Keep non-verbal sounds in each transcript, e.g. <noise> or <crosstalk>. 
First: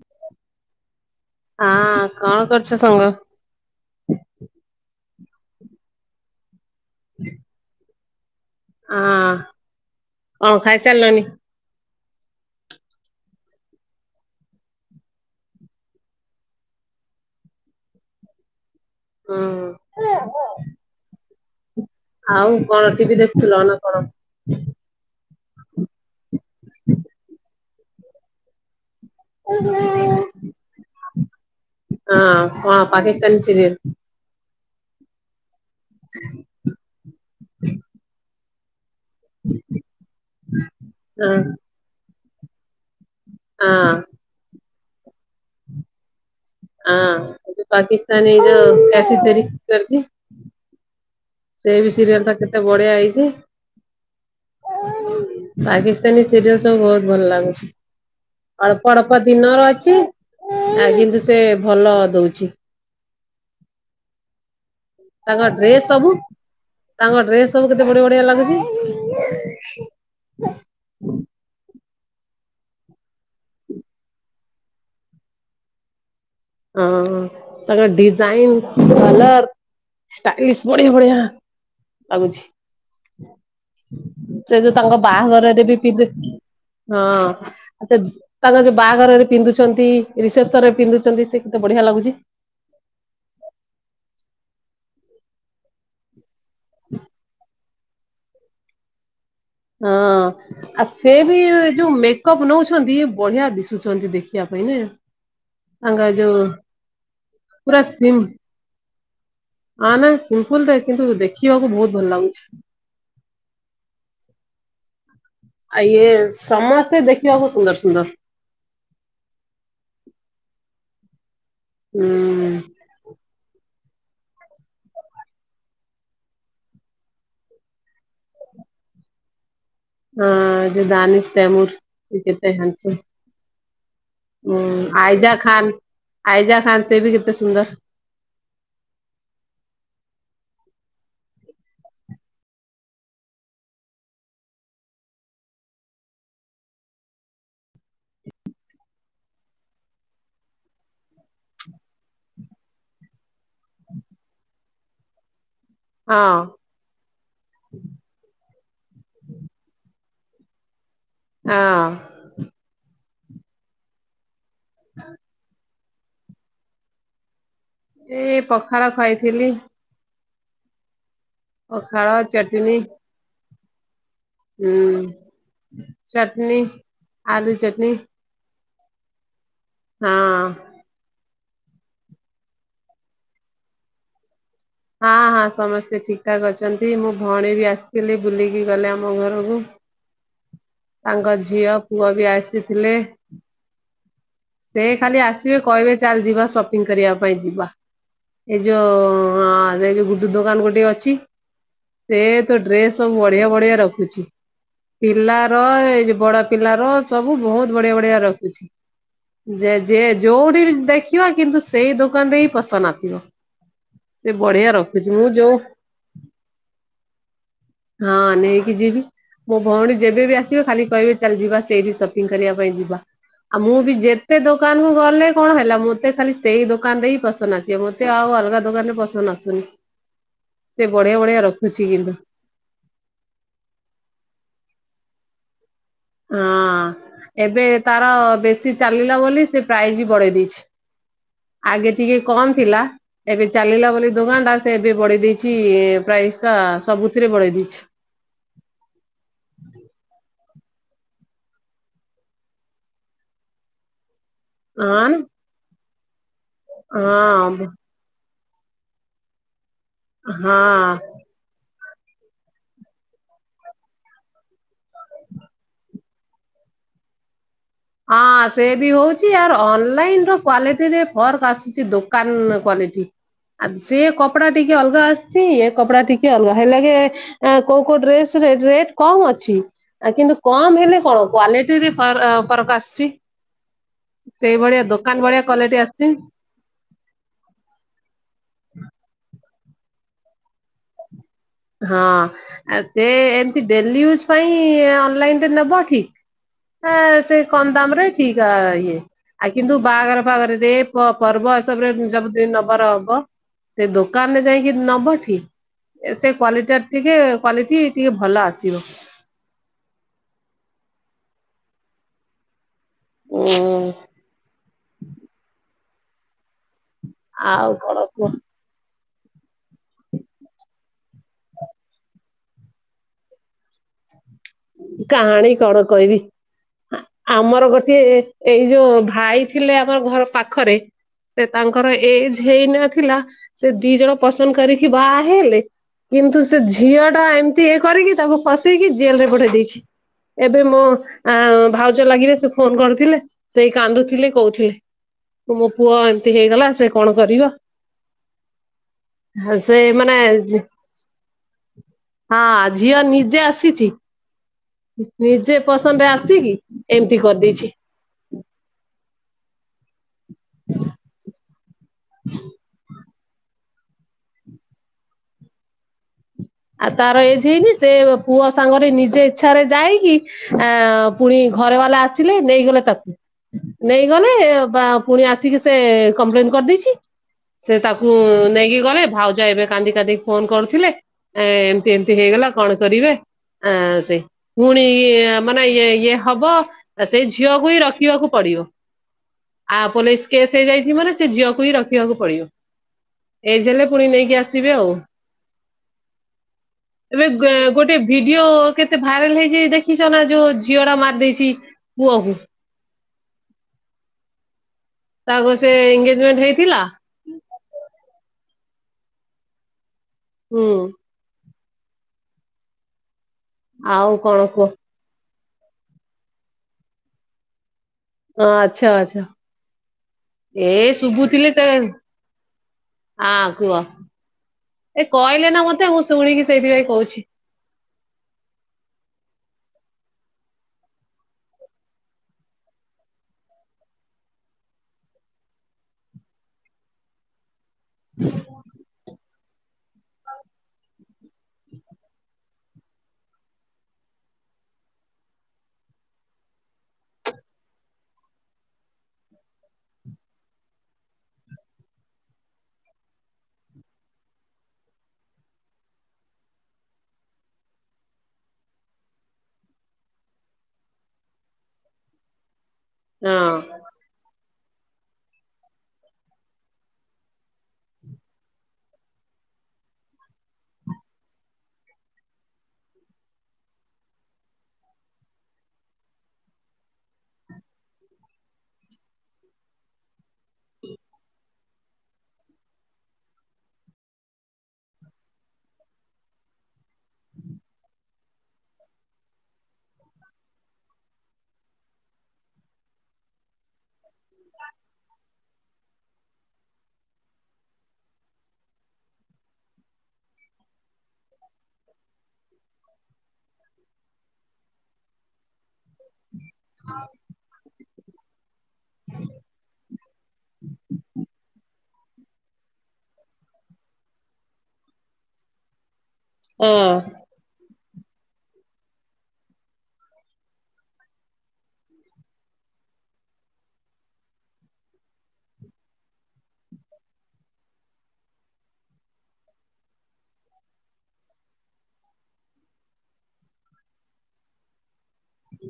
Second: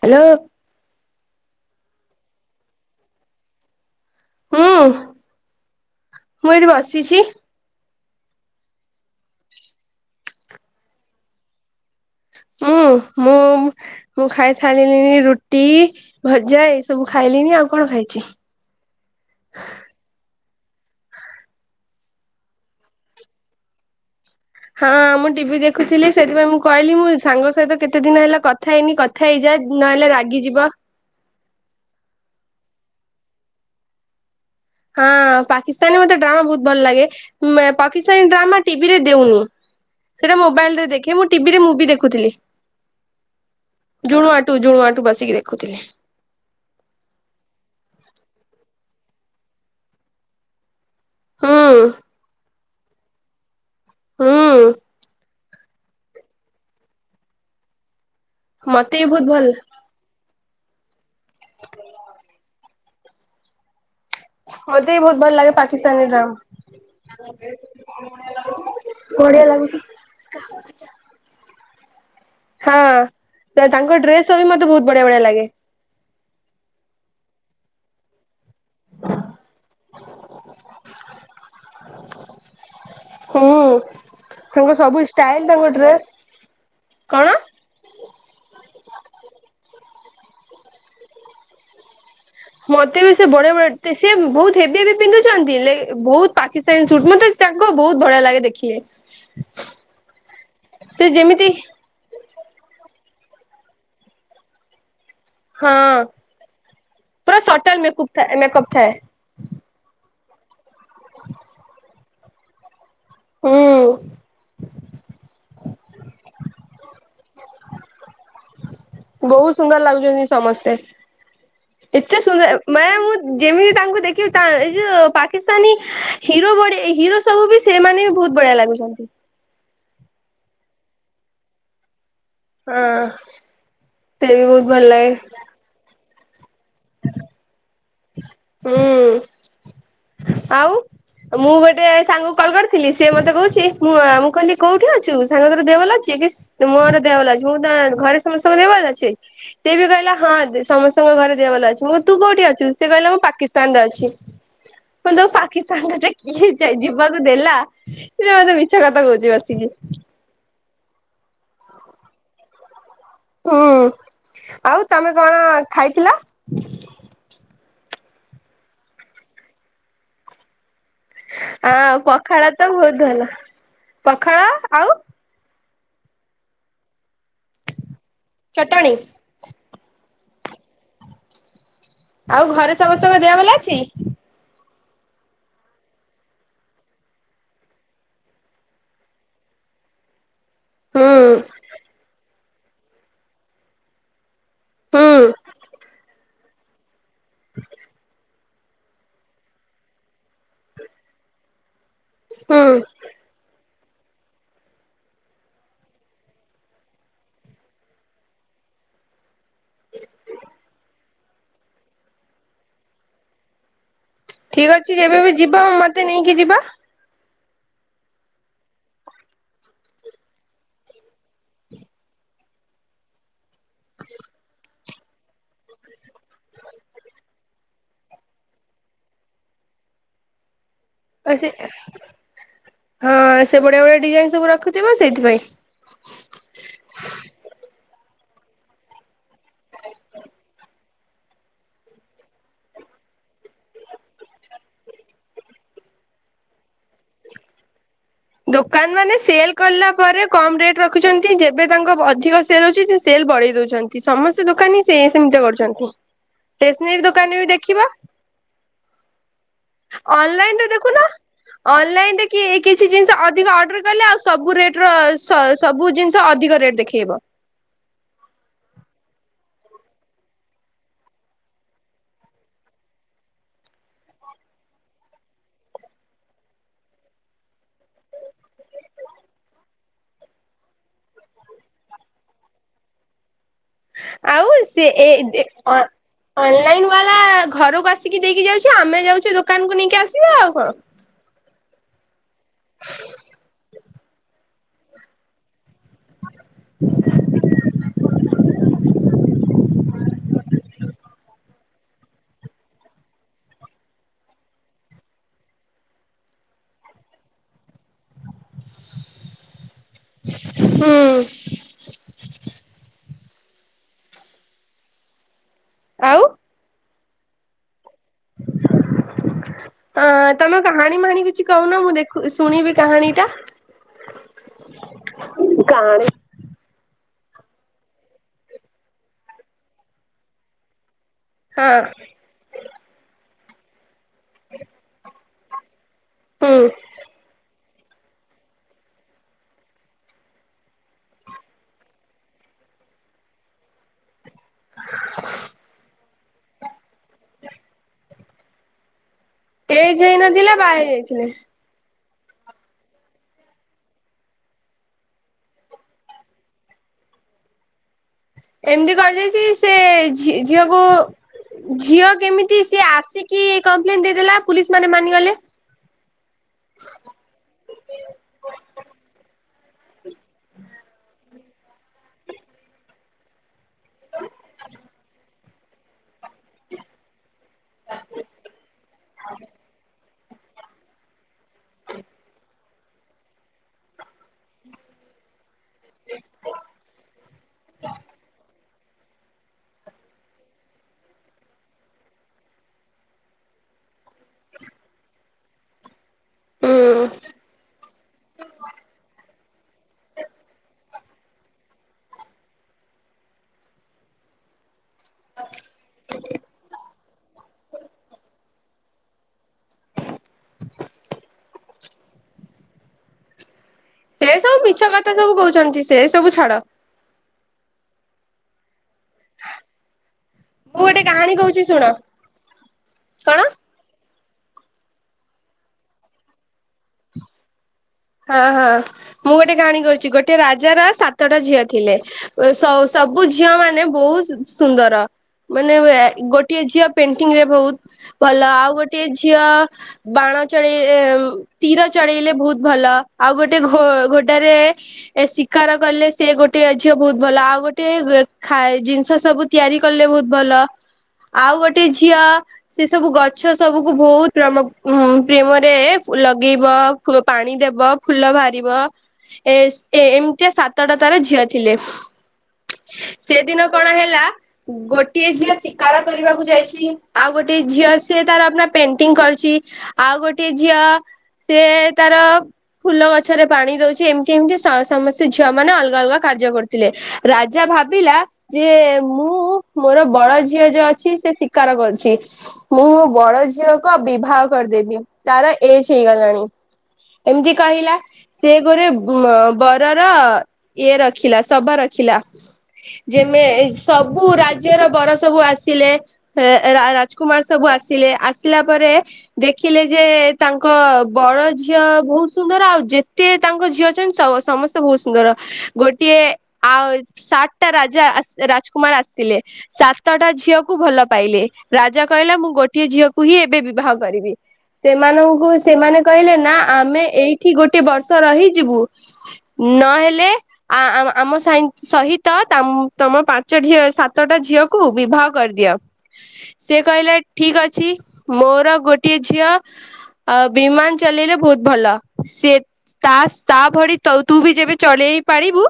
Hello. ହଁ କଣ କରୁଛ ସାଙ୍ଗ? ହୁଁ ମୁଁ ଏଇଠି ବସିଛି । ହଁ କଣ ଖାଇସାରିଲଣି? ହୁଁ ମୁଁ - ମୁଁ ଖାଇସାରିଲିଣି ରୁଟି ଭଜା ଏଇସବୁ ଖାଇଲିଣିି ଆଉ । କଣ ଖାଇଛି? ହଁ । ଆଉ କଣ ଟିଭି ଦେଖୁଥିଲ ନା କଣ? ହଁ ମୁଁ ଟିଭି ଦେଖୁଥିଲି ସେଥିପାଇଁ ମୁଁ କହିଲି ମୁଁ ସାଙ୍ଗ ସହିତ କେତେ ଦିନ ହେଲା କଥା ହେଇନି କଥା ହେଇଯାଏ ନହେଲେ ରାଗିଯିବ । ହଁ କଣ ପାକିସ୍ତାନୀ ସିରିଏଲ ହଁ ପାକିସ୍ତାନୀ ମତେ ଡ୍ରାମା ବହୁତ ଭଲ ଲାଗେ ପାକିସ୍ତାନୀ ଡ୍ରାମା ଟିଭି ରେ ଦେଉନି ସେଟା ମୋବାଇଲରେ ଦେଖେ ମୁଁ ହଁ ଟିଭିରେ ମୁଭି ଦେଖୁଥିଲି । ହଁ ଝୁଣୁଆଠୁ ଝୁଣୁଆଠୁ ବସିକି ଦେଖୁଥିଲେ । ହଁ ପାକିସ୍ତାନୀ ଯେ କସି ତର କରଛି <unintelligible> ସେ ହୁଁ ବି ସିରିଏଲ ଟା କେତେ ବଢ଼ିଆ ହେଇଛି । ହୁଁ । ପାକିସ୍ତାନୀ ସିରିଏଲ ସବୁ ବହୁତ ଭଲ ଲାଗୁଛି ଅଳ୍ପ ମତେ ବି ଅଳ୍ପ ବହୁତ ଭଲ ଦିନର ଅଛି ଆଜିଠୁ ସେ ଭଲ ଦଉଛି । ମତେ ବି ବହୁତ ଭଲ ତାଙ୍କ ଲାଗେ ଡ୍ରେସ୍ ପାକିସ୍ତାନୀ ସବୁ ଡ୍ରାମା ତାଙ୍କ ଡ୍ରେସ ସବୁ କେତେ ବଢ଼ିଆ- ବଢ଼ିଆ ଲାଗୁଛି ବଢିଆ ଲାଗୁଛି। । ହଁ ତାଙ୍କ ଡ୍ରେସ ବି ମତେ ବହୁତ ବଢ଼ିଆ - ବଢ଼ିଆ ଲାଗେ । ହଁ ତାଙ୍କର ଡିଜ୍ଜାଇନ୍ କଲର ଷ୍ଟାଈଲିସ ବଢିଆ ବଢିଆ ଲାଗୁଛି। ହୁଁ। ହୁଁ ସେ ଯୋଉ ତାଙ୍କ ସବୁ ଷ୍ଟାଇଲ ବାହାଘରରେ ତାଙ୍କ ବି ଡ୍ରେସ ପିନ୍ଧେ, ହଁ କଣ? ସେ ତାଙ୍କ ଯୋଉ ବାହାଘରରେ ପିନ୍ଧୁଛନ୍ତି, ରିସେପ୍ସନ ରେ ପିନ୍ଧୁଛନ୍ତି ସେ କେତେ ବଢିଆ ଲାଗୁଛି। ମତେ ବି ସେ ବଢିଆ ବଢଆ, ସିଏ ବହୁତ ହେବି ହେବି ପିନ୍ଧୁଛନ୍ତି ହେଲେ ବହୁତ ପାକିସ୍ତାନୀ ସୁଟ୍, ମତେ ତାଙ୍କ ବହୁତ ବଢିଆ ଲାଗେ ଦେଖିଲେ। ହଁ ଆ ସେ ବି ଜୋଉ ମେ ମେକଅପ୍ ନଉଛନ୍ତି ବଢିଆ ଦିଶୁଛନ୍ତି ଦେଖିବା ପାଇଁ ନୁହେଁ ନା? ହଁ ତାଙ୍ଗା ଯୋଉ ସଟଲ ପୁରା ମେକଅପ୍ ସିମ୍ପୁ ଥାଏ ମେକଅପ୍ ଥାଏ <unintelligible> ମ୍ପୁଲରେ କିନ୍ତୁ ଦେଖିବାକୁ ବହୁତ ଭଲ ଲାଗୁଛି। ହୁଁ। ଆ ଇଏ ସମସ୍ତେ ଦେଖିବାକୁ ସୁନ୍ଦର ସୁନ୍ଦର। ବହୁତ ସୁନ୍ଦର ଲାଗୁଛନ୍ତି ସମସ୍ତେ। ହୁଁ ଏତେ ସୁନ୍ଦର ମାନେ ମୁଁ ଯେମିତି ତାଙ୍କୁ ଦେଖିବ ତା ଏ ଯୋଉ ପାକିସ୍ତାନୀ ହିରୋ ଭଡି ହିରୋ ସବୁ ବି ସେମାନେ ବହୁତ ବଢିଆ ଲାଗୁଛନ୍ତି। ହଁ ଯେ ଦାନିସ ତେମୁର ସେ କେତେ ହଁ ସେ ବି ହାଣ୍ଡ୍ସମ ବହୁତ ଭଲ ହୁଁ ଲାଗେ। ଆଇଜା ଖାନ୍ ଆଇଜା ଖାନ୍ ସେ ବି କେତେ ସୁନ୍ଦର। ହୁଁ ଆଉ। ମୁଁ ଗୋଟେ ସାଙ୍ଗକୁ କଲ କରିଥିଲି, ସେଏ ମତେ କହୁଛି, ମୁଁ ମୁଁ କହିଲି କୋଉଠି ଅଛୁ ସାଙ୍ଗ ତୋର ଦେହ ଭଲ ଆଛି? ସି ମୋର ଦେହଭଲ ଅଛି, ମୁଁ ତ ଘରେ ସମସ୍ତଙ୍କ ଦେହଭଲ ଅଛି? ସେ ବି କହିଲା ହଁ ସମସ୍ତଙ୍କ ଘରେ ଦେହ ଭଲ ଅଛି, ମୁଁ କହିଲି ତୁ କୋଉଠି ଅଛୁ? ସେ କହିଲା ମୁଁ ପାକିସ୍ତାନ ରେ ଅଛି ମୁଁ କହିଲି ତୁ ପା କିସ୍ତାନ ତତେ ହଁ କିଏ ଯେ ଯିବାକୁ ଦେଲା ସେ ମତେ ମିଛ କଥା କହୁଛି ବସିକି। ଆ ଅଁ ହୁଁ, ଆଉ ତମେ କଣ ଖାଇଥିଲ? ଏ ପଖାଳ ଖାଇଥିଲି। ଆଁ ପଖାଳ ତ ବହୁତ ଭଲ। ପଖାଳ ଆଉ ହୁଁ ଚଟନି ଆଲୁ ଚଟନି। ଚଟଣି? ହଁ । ଆଉ ଘରେ ସମସ୍ତଙ୍କ ଦେହ ଭଲ ଅଛି? ହଁ ହଁ ସମସ୍ତେ ଠିକ ଠାକ୍ ଅଛନ୍ତି। ମୋ ଭଉଣୀ ବି ଆସିଥିଲେ ବୁଲିକି ଗଲେ ଆମ ଘରକୁ। ତାଙ୍କ ହୁଁ। ଝିଅ ପୁଅ ବି ଆସିଥିଲେ। ସେ ହୁଁ ଖାଲି ଆସିବେ, କହିବେ ଚାଲ ଯିବା ସପିଂ କରିବା ପାଇଁ ଯିବା। ଏଇ ଯୋଉ ହଁ ସେ ଯଉ ଗୁଡ଼ୁ ଦୋକାନ ଗୋଟିଏ ଅଛି, ସେ ତ ହୁଁ ଡ୍ରେସ ସବୁ ବଢିଆ ବଢିଆ ରଖୁ ଖୁଚି। ପିଲାର ଏଇ ଯୋ ବଡ ପିଲାର ସବୁ ବହୁତ ବଢିଆ ବଢିଆ ରଖିଛି। ଯେ ଯେ ଯୋଉଠି ବି ଦେଖିବ, କିନ୍ତୁ ସେଇ ଦୋକାନରେ ହିଁ ପସନ୍ ଆସିବ। ସେ ବଢିଆ ଠିକ୍ ଅଛି ରଖୁଛି ଯେବେ ମୁଁ ବି ଯୋଉ ଯିବା ମତେ ନେଇକି ଯିବା। ହଁ ନେଇକି ଯିବି। ମୋ ଭଉଣୀ ଯେବେ ବି ଆସିବେ, ଖାଲି କହିବେ ଚାଲ ଯିବା ସେଇଠି ସପିଙ୍ଗ କରିବା ପାଇଁ ଯିବା। ଆଉ ମୁଁ ବି ଯେତେ ଦୋକାନ କୁ ଗଲେ କଣ ହେଲା, ମତେ ଖାଲି ସେଇ ଦୋକାନ ରେ ହିଁ ପସନ୍ଦ ଆସିବ ମତେ ଆଉ ଅଲଗା ଦୋକାନରେ ପସନ୍ଦ ଆସୁନି। ସେ ବଢିଆ ଆ ବଢିଆ ସେ, ରଖୁଛି କିନ୍ତୁ ହଁ ସେ ବଢିଆ ବଢିଆ ଡିଜାଇନ ସବୁ ରଖୁଥିବ ସେଇଥିପାଇଁ। ବେଶି ଚାଲିଲା ବୋଲି ସେ ପ୍ରାଇଜ୍ ବି ବଢେଇ ଦେଇଛି। ଆଗେ ଟିକେ କମ ଥିଲା। ଏବେ ଚାଲିଲା ବୋଲି ଦୋକାନ ଟା ସେ ଏବେ ବଢେଇ ଦେଇେଇଛି ପ୍ରାଏ ଇଜ ଟା ସବୁଥିରେ ବଢେଇ ଦେଇଛି। ଦୋକାନ ମାନେ ସେଲ କଲା ପରେ କମ ରେଟ ରଖୁଛନ୍ତି ଯେବେ ତାଙ୍କ ଅଧିକ ସେଲ ଅଛି ସେଲ୍ ବଢେଇ ଦଉଛନ୍ତି ସମସ୍ତ ଦୋକାନୀ ସେ ହଁ ନା? ସେମିତି କରୁଛନ୍ତି। ଷ୍ଟେନାରୀ ଦୋକାନରେ ବି ହଁ ଦେଖିବ ଅନଲାଇନରେ ଦେଖୁନ ହଁ। ଅନଲାଇନରେ କିଏକି କିଛି ଜିନିଷ ଅଧିକ ଅର୍ଡର କଲେ ଆଉ ସବୁ ରେଟ ର ସ ସବୁ ଜିନିଷ ଅଧିକ ରେଟ ଦେଖେଇବ। ହଁ ସେ ବି ହଉଛି ଆର୍ ଅନଲାଇନ ର କ୍ଵାଲିଟିରେ ଫର୍କ ଆସୁଛି ଦୋକାନ କ୍ଵାଲିଟି। ଆ ସେ କପଡା ଟିକେ ଅଲଗା ଆସିଛି ଏ କପଡା ଟିକେ ଅଲଗା ହେଲାଗେ କୋଉ କୋଉ ଡ୍ରେସ ରେଟ କମ ଅଛି ଆ କିନ୍ତୁ କମ ହେଲେ କଣ କ୍ଵାଲିଟିରେ ଫ ଫରକ ଆସୁଛି। ଆଉ ସେଇଭଳିଆ ସିଏ ଦୋକାନ ଏ ଡେ ଭଳିଆ ଏ ଅ କ୍ୱାଲିଟି ଆସିଛି। ଅନଲାଇନ ବାଲା ଘରକୁ ଆସିକି ଦେଇକି ଯାଉଛୁ ଆମେ ଯାଉଛୁ ଦୋ ଦୋକାନକୁୁ ନେଇକି ଆସିବା ଆଉ କଣ। ହଁ ଆ ସେ ଏମତି ଡେଲି ୟୁଜ୍ ପାଇଁ ଅନଲାଇନରେ ନେବ ଠିକ୍ ଏ ସେ କମ ଦାମ ରେ ଠିକ ଇଏ ଆ କିନ୍ତୁ ବାହାଘର ଫାଘରରେ ଦେଇ ପର୍ବ ଏସବ ରେ ସବୁ ଦ ନବାର ହବ। ସେ ଦୋକାନରେ ଯାଇକି ନବ ଠିକି ସେ କ୍ଵାଲିଟା ଟିକେ କ୍ଵାଟି ଟିକେ ଭଲ ଆସିବ। ହୁଁ। <inaudible> ହୁଁ। ଆଉ। ଆଉ କଣ କୁହ? ହଁ ତମେ କାହାଣୀ ମାହାଣୀ କିଛି କହୁନ ମୁଁ ଦେଖ ଶୁଣିବି କାହାଣୀ ଟା କାହାଣୀ କଣ କାହାଣୀ କହିବି? ଆମର ଗୋଟିଏ ଏଇ ଯୋଉ ଭାଇ ଥିଲେ ଆମର ଘର ପାଖରେ ସେ ହଁ ତାଙ୍କର ଏଜ ହେଇନଥିଲା। ସେ ଦିଇ ଜଣ ପସନ୍ଦ କରିକି ବା ହେଲେ କିନ୍ତୁ ସେ ହୁଁ ଝିଅ ଟା ଏମିତି ଏ କରିକି ତାକୁ ଫସେଇକି ଜେଲ ରେ ପଠେଇ ଦେଇଚି। ଏବେ ମୋ ଆ ଭାଉଜ ଲାଗିବେ ସେ ଫୋନ କରଥିଲେ ସେଇ କାନ୍ଦୁଥିଲେ କହୁଥିଲେ। ତ ମୋ ପୁଅ ଏମତି ହେଇଗଲା ସେ କଣ କରିବ। ଆ ସେ ଏଜ ମାନେ ହେଇନଥିଲା ବାହା ହେଇ ଯାଇଥିଲେ। ହଁ ଝିଅ ନିଜେ ଆସିଚି। ନିଜେ ପସନ୍ଦରେ ଆସିକି ଏମିତି କରିଦେଇଛି। ଏମିତି କରିଦେଇଛି ସେ ଝି ଝିଅକୁ ଝିଅ କେମିତି ସିଏ ଆସିକି କପ୍ଲେନ ଦେଇଦଲା ପୋଲିସ ମାନେ ମାନିଗଲେ ଆଉ ତାର ଏଜ ହେଇନି ସେ ପୁଅ ସାଙ୍ଗରେ ନିଜେ ଇଚ୍ଛାରେ ଯାଇକି ଆ ପୁଣି ଘରେ ବାଲା ଆସିଲେ ନେଇଗଲେ ତାକୁ ନେଇଗଲେ ବା ପୁଣି ଆସିକି ସେ କମ୍ପ୍ଲେନ କରିଦେଇଚି ସେ ତାକୁ ନେଇକି ଗଲେ ଭାଉଜା ଏବେ କାନ୍ଦି କାନ୍ଦି ଫୋନ କରୁଥିଲେ। ଏ ଏମତି ଏମତି ହେଇଗଲା କଣ କରିବେ ଆ ସେ ପୁଣି ମାନେ ଇ ଇଏ ହବ ସେଇ ଝିଅକୁ ହିଁ ରଖିବାକୁ ପଡିବ। ଆ ପୋଲିସ କେସ୍ ହେଇଯାଚି ମାନେ ସେ ଝିଅକୁ ହି ରଖିବାକୁ ପଡିବ ଏଜ ହେଲେ ପୁଣି ନେଇକି ଆସିବେ ଆଉ। ହୁଁ ଏବେ ଗୋଟେ ଭିଡିଓ କେତେ ଭାଇରାଲ ହେଇଯାଇ ଦେଖିଚ ନା ଯୋଉ ଝିଅ ଟା ମାର ଦେଇଛି ପୁଅକୁ। ତାଙ୍କ ସେ ଏଗେଜମେଣ୍ଟ ହେଇଥିଲା। ହୁଁ। ଆଉ ସେ କଣ ସବୁ କୁହ ମିଛ କଥା ସବୁ କହୁଛନ୍ତି ସେ ସବୁ ଛାଡ। ହଁ ଆଛା ଆଛା। ଏ ମୁଁ ଗୋଟେ ଶୁଭୁ କାହାଣୀ ଥିଲେ କହୁଛି ସେ ଶୁଣ ଆ କଣ କୁହ? ଏ କହିଲେ ନା ମତେ ମୁଁ ଶୁଣିକି ସେଇଥିପାଇଁ କହୁଛି। ହଁ ହଁ ମୁଁ ଗୋଟେ କାହାଣୀ କରୁଚି। ଗୋଟେ ରାଜାର ସାତଟା ଝିଅ ଥିଲେ ସଉ ସବ ବୁ ଝିଅ ମାନେ ବହୁତ ସୁନ୍ଦର ମାନେ ଗୋଟିଏ ଝିଅ ପେଣ୍ଟିଂ ରେ ବହୁତ ଭଲ ଆଉ ଗୋଟେ ଝିଅ ବାଣ ଚଢେଇ ଏ ଉମ୍ମ ତୀର ଚଢେଇଲେ ବହୁତ ଭଲ ଆଉ ଗୋଟେ ଘୋ ଘୋଡାରେ ଶିକାର କଲେ ସେ ଗୋଟେ ଝିଅ ବହୁତ ଭଲ ଆଉ ଗୋଟେ ଖାଇ ଜିନିଷ ସବୁ ତିଆରି କଲେ ବହୁତ ଭଲ। ଆଉ ଗୋଟେ ଝିଅ ସେ ସବୁ ଗଛ ସବୁକୁ ବହୁତ ପ୍ରମ ଉଁ ପ୍ରେମରେ ଲଗେଇବ ଫୁ ପାଣି ଦେବ ଫୁଲ ବାହାରିବ ଏସ ଏ ଏମିତିଆ ସାତଟା ତାର ଝିଅ ଥିଲେ। ହ <inaudible> ସେ ଦିନ କଣ ହେଲା ଗୋଟିଏ ଝିଅ ଶିକାର କରିବାକୁ ଯାଇଛି ଆଉ ଗୋଟେ ହଝି ଆ ସେ ତାର ଅପ୍ନା ପେନସିଟିଙ୍ଗ ଆଉ ଗୋଟେ ଝିଅ ସେ ତାର ଫୁଲ ଗଛରେ ପାଣି ଦଉଛି ଏମିତି ଏମିତି ସା ସମସ୍ତେ ଝିଅ ମାନେ ଅଲଗା ଅଲଗା କାର୍ଯ୍ୟ କରୁଥିଲେ। ରାଜା ଭାବିଲା ଯେ ମୁଁ ମୋର ବଡ ଝିଅ ଯୋଉ ଅଛି ସେ ଶିକାର କରୁ ମୁଁ ବଡ ଝିଅକୁ ଆଉ ବିବାହ କରିଦେବି ତାର ଏଜ ହେଇଗଲାଣି। ଏମିତି କହିଲା ସେ ଗୋରେ ବରର ଇଏ ରଖିଲା ଶଭା। ରଖିଲା ଯେମେ ସବୁ ରାଜ୍ୟର ବର ସବୁ ଆସିଲେ ଏ ରାଜକୁମାର ସବୁ ଆସିଲେ ଆସିଲା ପରେ ଦେଖିଲେ ଯେ ତାଙ୍କ ବର ଝିଅ ବହୁତ ସୁନ୍ଦର ଆଉ ଯେତେ ତାଙ୍କ ଝିଅ ଅଛନ୍ତି ସମସ୍ତେ ବହୁତ ସୁନ୍ଦର ଗୋଟିଏ ଆଉ ସାତଟା ରାଜା ରାଜକୁମାର ଆସିଥିଲେ ସାତଟା ଝିଅକୁ ଭଲ ପାଇଲେ ରାଜା କହିଲା ମୁଁ ଗୋଟିଏ ଝିଅକୁ ହିଁ ଏବେ ବିବାହ କରିବି ସେମାନଙ୍କୁ ସେମାନେ କହିଲା ହଁ ଆମେ ଏଇଠି ଗୋଟେ ଗୋଟେ ବର୍ଷ ରହିଯିବୁ ନହେଲେ ଆ ଆମ ସାହିନ୍ତ୍ୟ ସହିତ ତମ ପାଞ୍ଚ ଝିଅ ସାତଟା ଝିଅକୁ ବିବାହ କରିଦିଅ। ସେ କହିଲେ ଠିକ ଅଛି ମୋର ଗୋଟିଏ ଝିଅ ଅ ବିମାନ ଚଲେଇଲେ ବହୁତ ଭଲ ସେ ତା ତା ଭଳି ତା ତୁ ବି ଯେବେ ଚଳେଇ ପାରିବୁ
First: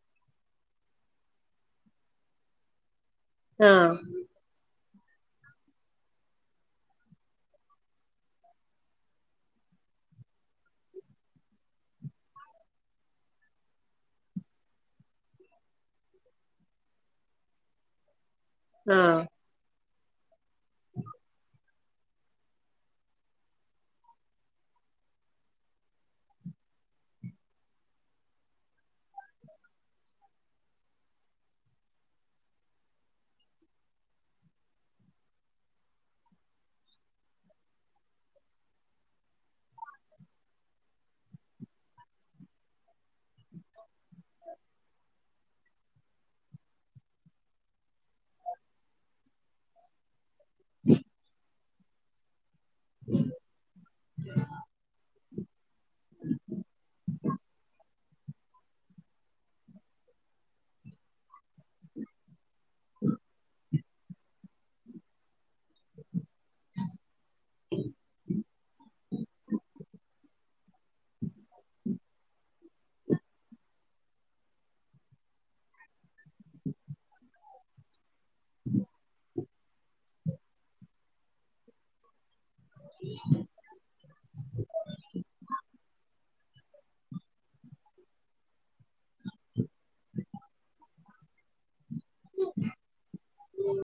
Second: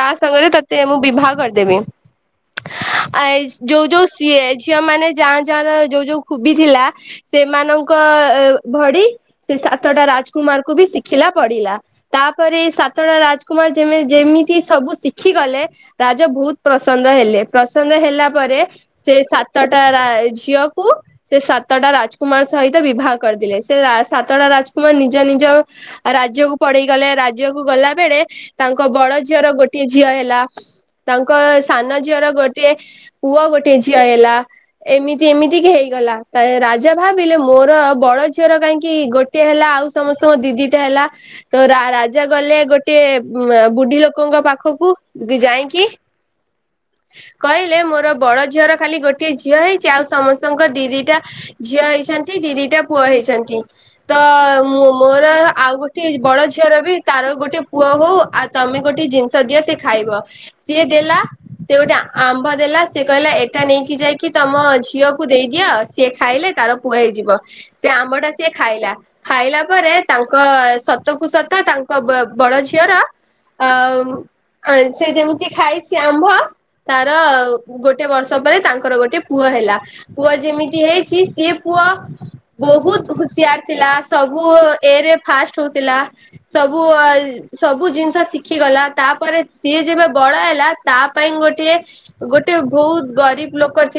ତା ସାଙ୍ଗରେ ତତେ ମୁଁ ବିବାହ କରିଦେବି। <inaudible> <unintelligible> ଆ ହଁ ଯୋଉ ଯୋଉ ସିଏ ଝିଅ ମାନେ ଯାଆଁ ଯାଁ ର ଯୋଉ ଯୋଉ ଖୁବି ଥିଲା ସେମାନଙ୍କ ଏ ଭଡ଼ି ସେ ସାତଟା ରାଜକୁମାର କୁ ବି ଶିଖିଲା ପଡିଲା ତାପରେ ସାତଟା ରାଜକୁମାର ଯେମି ଯେମିତି ସବୁ ଶିଖି ଗଲେ ରାଜା ବହୁତ ପ୍ରସନ୍ନ ହେଲେ ପ୍ରସନ୍ନ ହେଲା ପରେ ହଁ ସେ ସାତଟା ରା ଝିଅକୁ ସେ ସା ତଟା ରାଜକୁମାର ସହିତ ବିବାହ କରିଦେଲେ ସେ ରାଜ ସାତଟା ରାଜକୁମାର ନିଜ ନିଜ ରାଜ୍ୟକୁ ପଡେଇ ଗଲେ ରାଜ୍ୟକୁ ଗଲା ବେଳେ ତାଙ୍କ ବ ଝିଅର ଗୋଟେ ଝିଅ ହେଲା ତାଙ୍କ ସାନ ଝିଅର ଗୋଟେ ପୁଅ ଗୋଟେ ଝିଅ ହେ ଲା ଏମିତି ଏମିତି କି ହେଇଗଲା ରାଜା ଭାବିଲେ ମୋର ବଡ ଝିଅର କାହିଁକି କି ଗୋଟେ ହେଲା ଆଉ ସମସ୍ତଙ୍କ ଦି ଦିଟା ହେଲା ତ ରାଜା ଗଲେ ଗୋଟେ ଉଁ ବୁଢୀ ଲୋକଙ୍କ ପାଖକୁ ଯାଇଁକି <inaudible> କହିଲେ ମୋର ବଡ ଝିଅର ଖାଲି ଗୋଟିଏ ଝିଅ ହେଇଛି ଆଉ ସମସ୍ତଙ୍କ ଦିଦିଟା ଝିଅ ହେଇଛନ୍ତି ଦିଦି ଗୋଟେ ପୁଅ ହେଇଛନ୍ତି ତ ମୁଁ ମୋର ଆଉ ଗୋ ଗୋ ବଡ ଝିଅର ବି ତାର ଗୋଟେ ପୁଅ ହଉ ଆଉ ତମେ ଗୋଟେ ଜିନିଷ ଦିଅ ସିଏ ଖାଇବ ସିଏ ଦେଲା ସେ ଗୋଟେ ଆମ୍ବ ଦେଲା ସେ କହିଲା ଏଟା ନେଇକି ଯାଇକି ତମ ଝିଅକୁ ଦେଇଦିଅ ସିଏ ଖାଇଲେ ତାର ପୁଅ ହେଇଯିବ ସେ ଆମ୍ବଟା ସେ ଖାଇଲା ଖାଇଲା ପରେ ତାଙ୍କ ସତ କୁ ସତ ତାଙ୍କ ବ ବଡ ଝିଅର ଆ ଉଁ ସେ ଯେମିତି ଖାଇଛି ଆମ୍ବ ତାର ଗୋଟେ ବର୍ଷ ପାଇଁ ତାଙ୍କର ଗୋଟେ ପୁଅ ହେଲା ପୁଅ ଯେମିତି ହେଇଛି ସିଏ ପୁଅ ଅ ବହୁତ ଆ ଥିଲା ସବୁ ଏରେ ଫାଷ୍ଟ ହଉଥିଲା ସବୁ ଏ ସବୁ ଜିନିଷ ଶିଖିଗଲା ତାପରେ ସିଏ ଯେବେ ବଡ଼ ହେଲା ତା ପାଇଁ ଗୋଟିଏ ଗୋଟେ ବହୁତ ଗରିିବ ଲୋକ